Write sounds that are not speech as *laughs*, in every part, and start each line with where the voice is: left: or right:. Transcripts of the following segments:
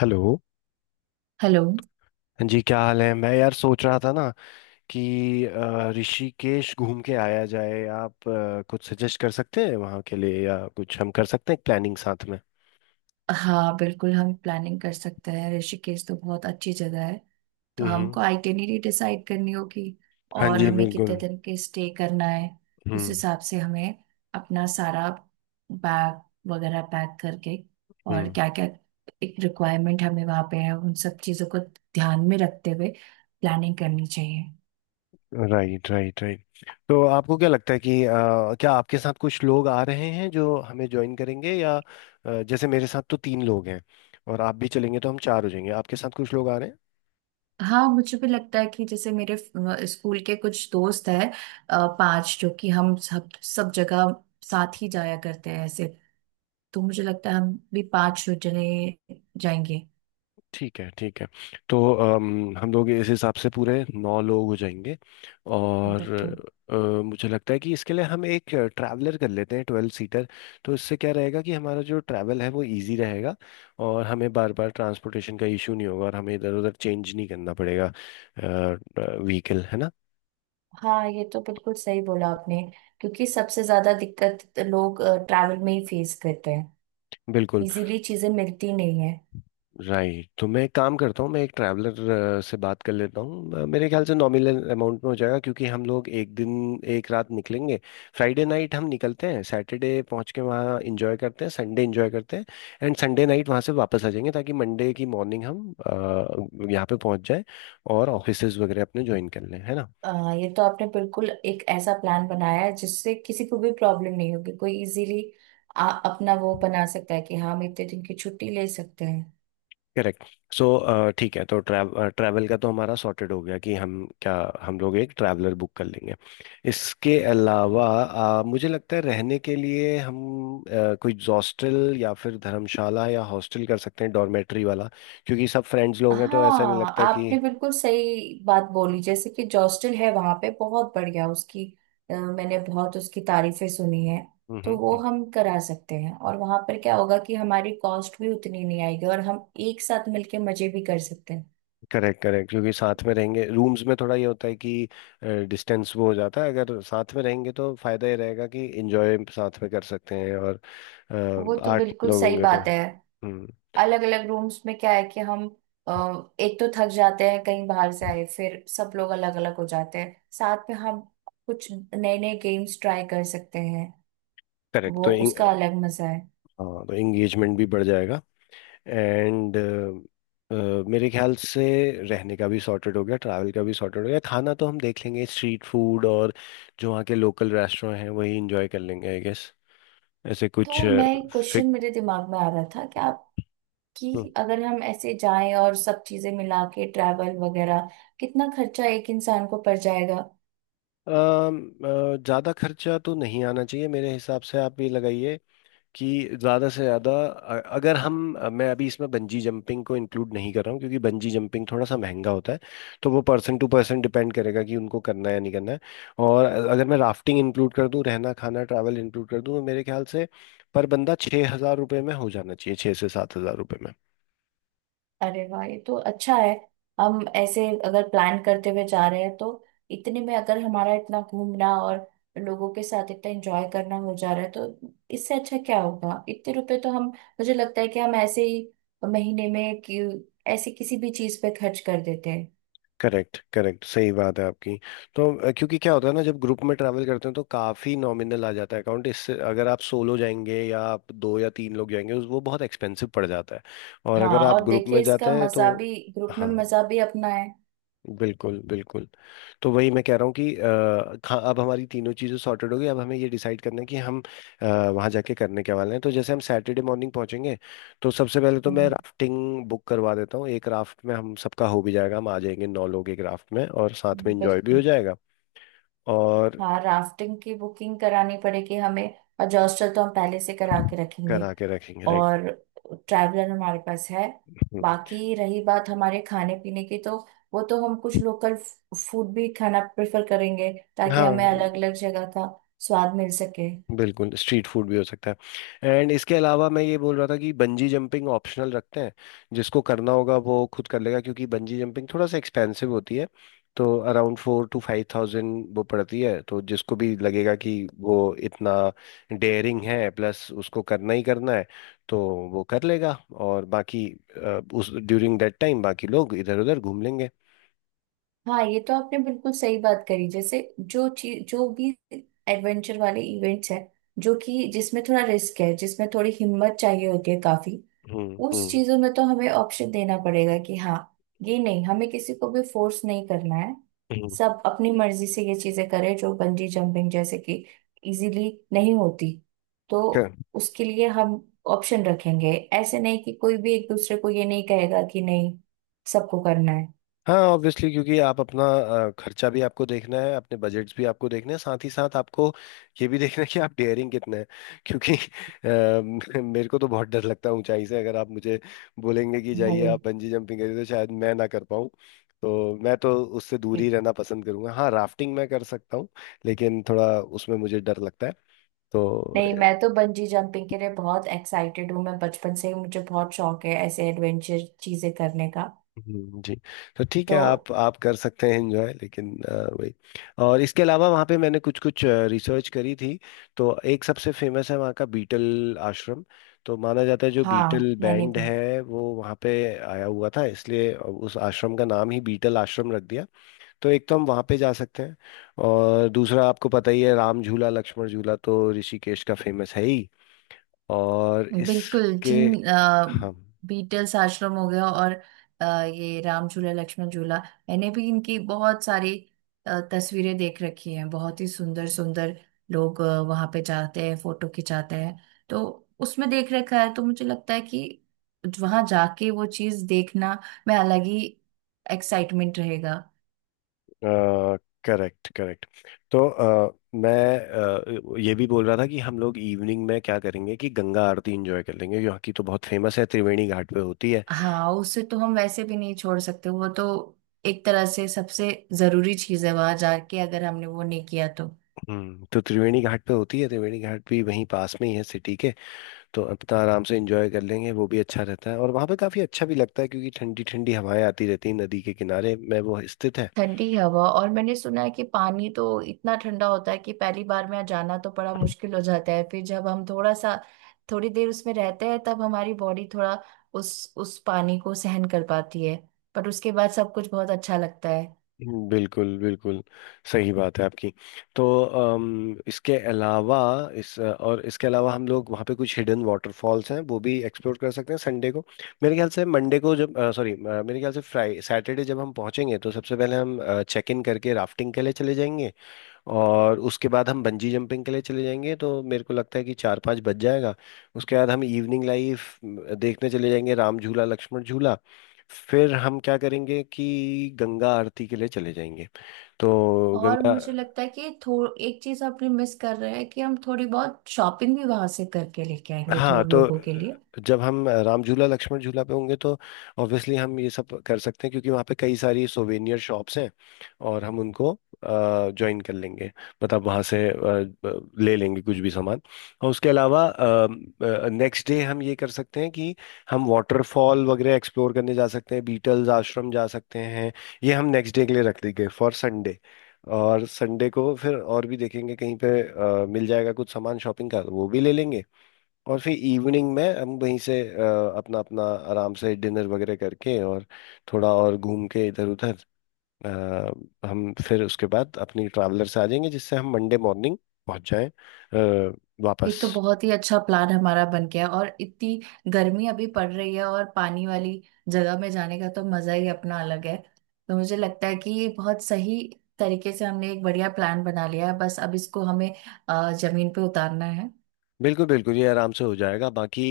left: Hello
right: hello.
left: जी, क्या हाल है। मैं यार सोच रहा था ना कि ऋषिकेश घूम के आया जाए। आप कुछ सजेस्ट कर सकते हैं वहाँ के लिए, या कुछ हम कर सकते हैं प्लानिंग साथ में।
right: हाँ बिल्कुल हम प्लानिंग कर सकते हैं। ऋषिकेश तो बहुत अच्छी जगह है। तो
left: हम्म।
right: हमको आइटिनरी डिसाइड करनी होगी।
left: हाँ
right: और
left: जी
right: हमें कितने
left: बिल्कुल।
right: दिन के स्टे करना है, उस
left: हम्म।
right: हिसाब से हमें अपना सारा बैग वगैरह पैक करके, और
left: हम्म।
right: क्या क्या एक रिक्वायरमेंट हमें वहाँ पे है, उन सब चीज़ों को ध्यान में रखते हुए प्लानिंग करनी चाहिए।
left: Right right right. तो आपको क्या लगता है कि क्या आपके साथ कुछ लोग आ रहे हैं जो हमें ज्वाइन करेंगे, या जैसे मेरे साथ तो तीन लोग हैं और आप भी चलेंगे तो हम चार हो जाएंगे। आपके साथ कुछ लोग आ रहे हैं?
right: हाँ मुझे भी लगता है कि जैसे मेरे स्कूल के कुछ दोस्त हैं, 5, जो कि हम सब सब जगह साथ ही जाया करते हैं ऐसे। तो मुझे लगता है हम भी 5 जने जाएंगे।
left: ठीक है ठीक है। तो हम लोग इस हिसाब से पूरे नौ लोग हो जाएंगे। और
right: मतलब तो
left: अ, मुझे लगता है कि इसके लिए हम एक ट्रैवलर कर लेते हैं, 12 सीटर। तो इससे क्या रहेगा कि हमारा जो ट्रैवल है वो इजी रहेगा, और हमें बार बार ट्रांसपोर्टेशन का इशू नहीं होगा, और हमें इधर उधर चेंज नहीं करना पड़ेगा व्हीकल। है ना।
right: हाँ, ये तो बिल्कुल सही बोला आपने, क्योंकि सबसे ज्यादा दिक्कत लोग ट्रैवल में ही फेस करते हैं।
left: बिल्कुल।
right: इजीली चीजें मिलती नहीं है।
left: राइट। तो मैं एक काम करता हूँ, मैं एक ट्रैवलर से बात कर लेता हूँ। मेरे ख्याल से नॉमिनल अमाउंट में हो जाएगा क्योंकि हम लोग एक दिन एक रात निकलेंगे। फ्राइडे नाइट हम निकलते हैं, सैटरडे पहुँच के वहाँ इंजॉय करते हैं, संडे इंजॉय करते हैं, एंड संडे नाइट वहाँ से वापस आ जाएंगे ताकि मंडे की मॉर्निंग हम यहाँ पे पहुँच जाए और ऑफिसेज वगैरह अपने ज्वाइन कर लें। है ना।
right: अ, ये तो आपने बिल्कुल एक ऐसा प्लान बनाया है जिससे किसी को भी प्रॉब्लम नहीं होगी, कोई इजीली अपना वो बना सकता है कि हाँ हम इतने दिन की छुट्टी ले सकते हैं।
left: करेक्ट। सो ठीक है। तो ट्रैवल का तो हमारा सॉर्टेड हो गया कि हम क्या, हम लोग एक ट्रैवलर बुक कर लेंगे। इसके अलावा मुझे लगता है रहने के लिए हम कोई हॉस्टल या फिर धर्मशाला, या हॉस्टल कर सकते हैं डॉर्मेट्री वाला, क्योंकि सब फ्रेंड्स लोग हैं तो ऐसा नहीं
right: हाँ
left: लगता कि।
right: आपने बिल्कुल सही बात बोली, जैसे कि जॉस्टल है वहां पे बहुत बढ़िया उसकी, मैंने बहुत उसकी तारीफें सुनी है। तो वो
left: हम्म।
right: हम करा सकते हैं, और वहां पर क्या होगा कि हमारी कॉस्ट भी उतनी नहीं आएगी और हम एक साथ मिलके मजे भी कर सकते हैं।
left: करेक्ट करेक्ट, क्योंकि साथ में रहेंगे, रूम्स में थोड़ा ये होता है कि डिस्टेंस वो हो जाता है। अगर साथ में रहेंगे तो फायदा ये रहेगा कि एंजॉय साथ में कर सकते हैं, और
right: वो
left: अ,
right: तो
left: आठ
right: बिल्कुल
left: लोग
right: सही
left: होंगे तो
right: बात है।
left: हम्म।
right: अलग अलग रूम्स में क्या है कि हम एक तो थक जाते हैं कहीं बाहर से आए, फिर सब लोग अलग अलग हो जाते हैं। साथ में हम कुछ नए नए गेम्स ट्राई कर सकते हैं,
left: करेक्ट।
right: वो
left: तो
right: उसका अलग मजा है।
left: हाँ, तो एंगेजमेंट भी बढ़ जाएगा। एंड मेरे ख्याल से रहने का भी सॉर्टेड हो गया, ट्रैवल का भी सॉर्टेड हो गया। खाना तो हम देख लेंगे, स्ट्रीट फूड और जो वहाँ के लोकल रेस्टोरेंट हैं वही इंजॉय कर लेंगे आई गेस, ऐसे कुछ।
right: तो मैं एक क्वेश्चन
left: फिक,
right: मेरे दिमाग में आ रहा था कि आपकी, अगर हम ऐसे जाएं और सब चीजें मिला के ट्रैवल वगैरह कितना खर्चा एक इंसान को पड़ जाएगा।
left: ज़्यादा खर्चा तो नहीं आना चाहिए मेरे हिसाब से। आप ये लगाइए कि ज़्यादा से ज़्यादा अगर हम मैं अभी इसमें बंजी जंपिंग को इंक्लूड नहीं कर रहा हूँ क्योंकि बंजी जंपिंग थोड़ा सा महंगा होता है। तो वो पर्सन टू पर्सन डिपेंड करेगा कि उनको करना है या नहीं करना है। और अगर मैं राफ्टिंग इंक्लूड कर दूँ, रहना खाना ट्रैवल इंक्लूड कर दूँ, तो मेरे ख्याल से पर बंदा 6,000 रुपये में हो जाना चाहिए, 6,000 से 7,000 रुपये में।
right: अरे वाह, ये तो अच्छा है। हम ऐसे अगर प्लान करते हुए जा रहे हैं तो इतने में अगर हमारा इतना घूमना और लोगों के साथ इतना एंजॉय करना हो जा रहा है, तो इससे अच्छा क्या होगा। इतने रुपए तो हम, मुझे लगता है कि हम ऐसे ही महीने में कि ऐसे किसी भी चीज पे खर्च कर देते हैं।
left: करेक्ट करेक्ट, सही बात है आपकी। तो क्योंकि क्या होता है ना, जब ग्रुप में ट्रैवल करते हैं तो काफ़ी नॉमिनल आ जाता है अकाउंट। इससे अगर आप सोलो जाएंगे या आप दो या तीन लोग जाएंगे, उस वो बहुत एक्सपेंसिव पड़ जाता है। और अगर
right: हाँ
left: आप
right: और
left: ग्रुप
right: देखिए,
left: में जाते
right: इसका
left: हैं तो।
right: मजा भी ग्रुप में
left: हाँ।
right: मजा भी अपना है।
left: बिल्कुल बिल्कुल। तो वही मैं कह रहा हूँ कि अब हमारी तीनों चीज़ें सॉर्टेड हो गई। अब हमें ये डिसाइड करना है कि हम वहाँ जाके करने क्या वाले हैं। तो जैसे हम सैटरडे मॉर्निंग पहुँचेंगे तो सबसे पहले तो मैं
right: हम्म,
left: राफ्टिंग बुक करवा देता हूँ, एक राफ्ट में हम सबका हो भी जाएगा, हम आ जाएंगे नौ लोग एक राफ्ट में, और साथ में इंजॉय भी हो
right: बिल्कुल।
left: जाएगा। और
right: हाँ राफ्टिंग की बुकिंग करानी पड़ेगी हमें, और हॉस्टल तो हम पहले से करा के रखेंगे,
left: करा के रखेंगे, राइट।
right: और ट्रैवलर हमारे पास है। बाकी रही बात हमारे खाने पीने की, तो वो तो हम कुछ लोकल फूड भी खाना प्रेफर करेंगे ताकि
left: हाँ
right: हमें अलग अलग जगह का स्वाद मिल सके।
left: बिल्कुल, स्ट्रीट फूड भी हो सकता है, एंड इसके अलावा मैं ये बोल रहा था कि बंजी जंपिंग ऑप्शनल रखते हैं। जिसको करना होगा वो खुद कर लेगा, क्योंकि बंजी जंपिंग थोड़ा सा एक्सपेंसिव होती है। तो अराउंड 4,000 से 5,000 वो पड़ती है, तो जिसको भी लगेगा कि वो इतना डेयरिंग है प्लस उसको करना ही करना है तो वो कर लेगा। और बाकी उस ड्यूरिंग दैट टाइम बाकी लोग इधर उधर घूम लेंगे।
right: हाँ ये तो आपने बिल्कुल सही बात करी, जैसे जो चीज, जो भी एडवेंचर वाले इवेंट्स हैं जो कि जिसमें थोड़ा रिस्क है, जिसमें थोड़ी हिम्मत चाहिए होती है काफी,
left: हम्म
right: उस
left: हम्म
right: चीजों में तो हमें ऑप्शन देना पड़ेगा कि हाँ, ये नहीं, हमें किसी को भी फोर्स नहीं करना है। सब अपनी मर्जी से ये चीजें करें, जो बंजी जंपिंग जैसे कि इजीली नहीं होती, तो
left: हम्म।
right: उसके लिए हम ऑप्शन रखेंगे। ऐसे नहीं कि कोई भी एक दूसरे को ये, नहीं कहेगा कि नहीं, सबको करना है।
left: हाँ ऑब्वियसली, क्योंकि आप अपना खर्चा भी आपको देखना है, अपने बजट्स भी आपको देखने हैं, साथ ही साथ आपको ये भी देखना है कि आप डेयरिंग कितने हैं, क्योंकि *laughs* मेरे को तो बहुत डर लगता है ऊंचाई से। अगर आप मुझे बोलेंगे कि जाइए
right: अरे
left: आप बंजी जंपिंग करिए, तो शायद मैं ना कर पाऊँ। तो मैं तो उससे दूर ही रहना पसंद करूंगा। हाँ राफ्टिंग मैं कर सकता हूँ, लेकिन थोड़ा उसमें मुझे डर लगता है तो।
right: नहीं, मैं तो बंजी जंपिंग के लिए बहुत एक्साइटेड हूँ। मैं बचपन से ही, मुझे बहुत शौक है ऐसे एडवेंचर चीजें करने का।
left: जी। तो ठीक है,
right: तो
left: आप कर सकते हैं एंजॉय, लेकिन वही। और इसके अलावा वहाँ पे मैंने कुछ कुछ रिसर्च करी थी। तो एक सबसे फेमस है वहाँ का बीटल आश्रम। तो माना जाता है जो
right: हाँ
left: बीटल
right: मैंने
left: बैंड
right: भी।
left: है वो वहाँ पे आया हुआ था, इसलिए उस आश्रम का नाम ही बीटल आश्रम रख दिया। तो एक तो हम वहाँ पे जा सकते हैं, और दूसरा आपको पता ही है राम झूला लक्ष्मण झूला तो ऋषिकेश का फेमस है ही। और
right: बिल्कुल,
left: इसके। हाँ।
right: बीटल्स आश्रम हो गया और ये राम झूला लक्ष्मण झूला, मैंने भी इनकी बहुत सारी तस्वीरें देख रखी हैं। बहुत ही सुंदर सुंदर लोग वहाँ पे जाते हैं, फोटो खिंचाते हैं। तो उसमें देख रखा है, तो मुझे लगता है कि वहाँ जाके वो चीज़ देखना में अलग ही एक्साइटमेंट रहेगा।
left: Correct correct. तो मैं ये भी बोल रहा था कि हम लोग इवनिंग में क्या करेंगे कि गंगा आरती एंजॉय कर लेंगे, जो की तो बहुत फेमस है, त्रिवेणी घाट पे होती है।
right: हाँ उसे तो हम वैसे भी नहीं छोड़ सकते। वो तो एक तरह से सबसे जरूरी चीज़ है, वहाँ जाके अगर हमने वो नहीं किया तो।
left: हम्म। तो त्रिवेणी घाट पे होती है, त्रिवेणी घाट भी वहीं पास में ही है सिटी के। तो अपना आराम से एंजॉय कर लेंगे, वो भी अच्छा रहता है, और वहाँ पे काफ़ी अच्छा भी लगता है क्योंकि ठंडी ठंडी हवाएं आती रहती हैं, नदी के किनारे में वो स्थित है।
right: ठंडी हवा, और मैंने सुना है कि पानी तो इतना ठंडा होता है कि पहली बार में जाना तो बड़ा मुश्किल हो जाता है। फिर जब हम थोड़ा सा, थोड़ी देर उसमें रहते हैं, तब हमारी बॉडी थोड़ा उस पानी को सहन कर पाती है। पर उसके बाद सब कुछ बहुत अच्छा लगता है।
left: बिल्कुल बिल्कुल, सही बात है आपकी। तो इसके अलावा इस और इसके अलावा, हम लोग वहाँ पे कुछ हिडन वाटरफॉल्स हैं वो भी एक्सप्लोर कर सकते हैं संडे को। मेरे ख्याल से मंडे को जब सॉरी मेरे ख्याल से फ्राई सैटरडे जब हम पहुँचेंगे तो सबसे पहले हम चेक इन करके राफ्टिंग के लिए चले जाएंगे, और उसके बाद हम बंजी जंपिंग के लिए चले जाएंगे, तो मेरे को लगता है कि चार पाँच बज जाएगा। उसके बाद हम इवनिंग लाइफ देखने चले जाएंगे, राम झूला लक्ष्मण झूला। फिर हम क्या करेंगे कि गंगा आरती के लिए चले जाएंगे। तो
right: और
left: गंगा।
right: मुझे लगता है कि थो एक चीज आपने मिस कर रहे हैं कि हम थोड़ी बहुत शॉपिंग भी वहां से करके लेके आएंगे,
left: हाँ।
right: थोड़े
left: तो
right: लोगों के लिए।
left: जब हम राम झूला लक्ष्मण झूला पे होंगे तो ऑब्वियसली हम ये सब कर सकते हैं क्योंकि वहाँ पे कई सारी सोवेनियर शॉप्स हैं, और हम उनको ज्वाइन कर लेंगे। मतलब वहाँ से ले लेंगे कुछ भी सामान। और उसके अलावा नेक्स्ट डे हम ये कर सकते हैं कि हम वाटरफॉल वगैरह एक्सप्लोर करने जा सकते हैं, बीटल्स आश्रम जा सकते हैं। ये हम नेक्स्ट डे के लिए रख देंगे फॉर संडे। और संडे को फिर और भी देखेंगे कहीं पे मिल जाएगा कुछ सामान शॉपिंग का वो भी ले लेंगे। और फिर इवनिंग में हम वहीं से अपना अपना आराम से डिनर वगैरह करके, और थोड़ा और घूम के इधर उधर हम फिर उसके बाद अपनी ट्रैवलर से आ जाएंगे, जिससे हम मंडे मॉर्निंग पहुंच जाएं अ,
right: ये
left: वापस।
right: तो बहुत ही अच्छा प्लान हमारा बन गया, और इतनी गर्मी अभी पड़ रही है, और पानी वाली जगह में जाने का तो मजा ही अपना अलग है। तो मुझे लगता है कि ये बहुत सही तरीके से हमने एक बढ़िया प्लान बना लिया है, बस अब इसको हमें जमीन पे उतारना है।
left: बिल्कुल बिल्कुल, ये आराम से हो जाएगा। बाकी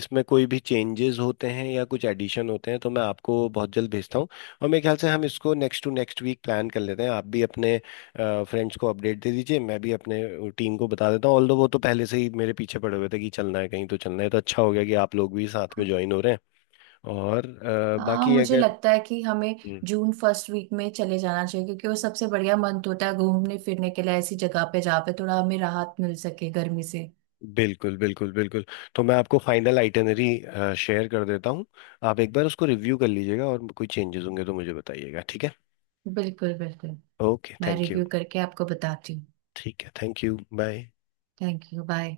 left: इसमें कोई भी चेंजेस होते हैं या कुछ एडिशन होते हैं तो मैं आपको बहुत जल्द भेजता हूँ। और मेरे ख्याल से हम इसको next to next week plan कर लेते हैं। आप भी अपने फ्रेंड्स को अपडेट दे दीजिए, मैं भी अपने टीम को बता देता हूँ। ऑल्दो वो तो पहले से ही मेरे पीछे पड़े हुए थे कि चलना है कहीं तो चलना है, तो अच्छा हो गया कि आप लोग भी साथ में ज्वाइन हो रहे हैं। और
right: हाँ
left: बाकी
right: मुझे
left: अगर।
right: लगता है कि हमें
left: हम्म,
right: जून फर्स्ट वीक में चले जाना चाहिए, क्योंकि वो सबसे बढ़िया मंथ होता है घूमने फिरने के लिए, ऐसी जगह पे जहाँ पे थोड़ा हमें राहत मिल सके गर्मी से।
left: बिल्कुल बिल्कुल बिल्कुल। तो मैं आपको फाइनल आइटनरी शेयर कर देता हूँ। आप एक बार उसको रिव्यू कर लीजिएगा, और कोई चेंजेस होंगे तो मुझे बताइएगा, ठीक है।
right: बिल्कुल बिल्कुल।
left: ओके
right: मैं
left: थैंक यू।
right: रिव्यू करके आपको बताती हूँ।
left: ठीक है, thank you bye.
right: Thank you, bye.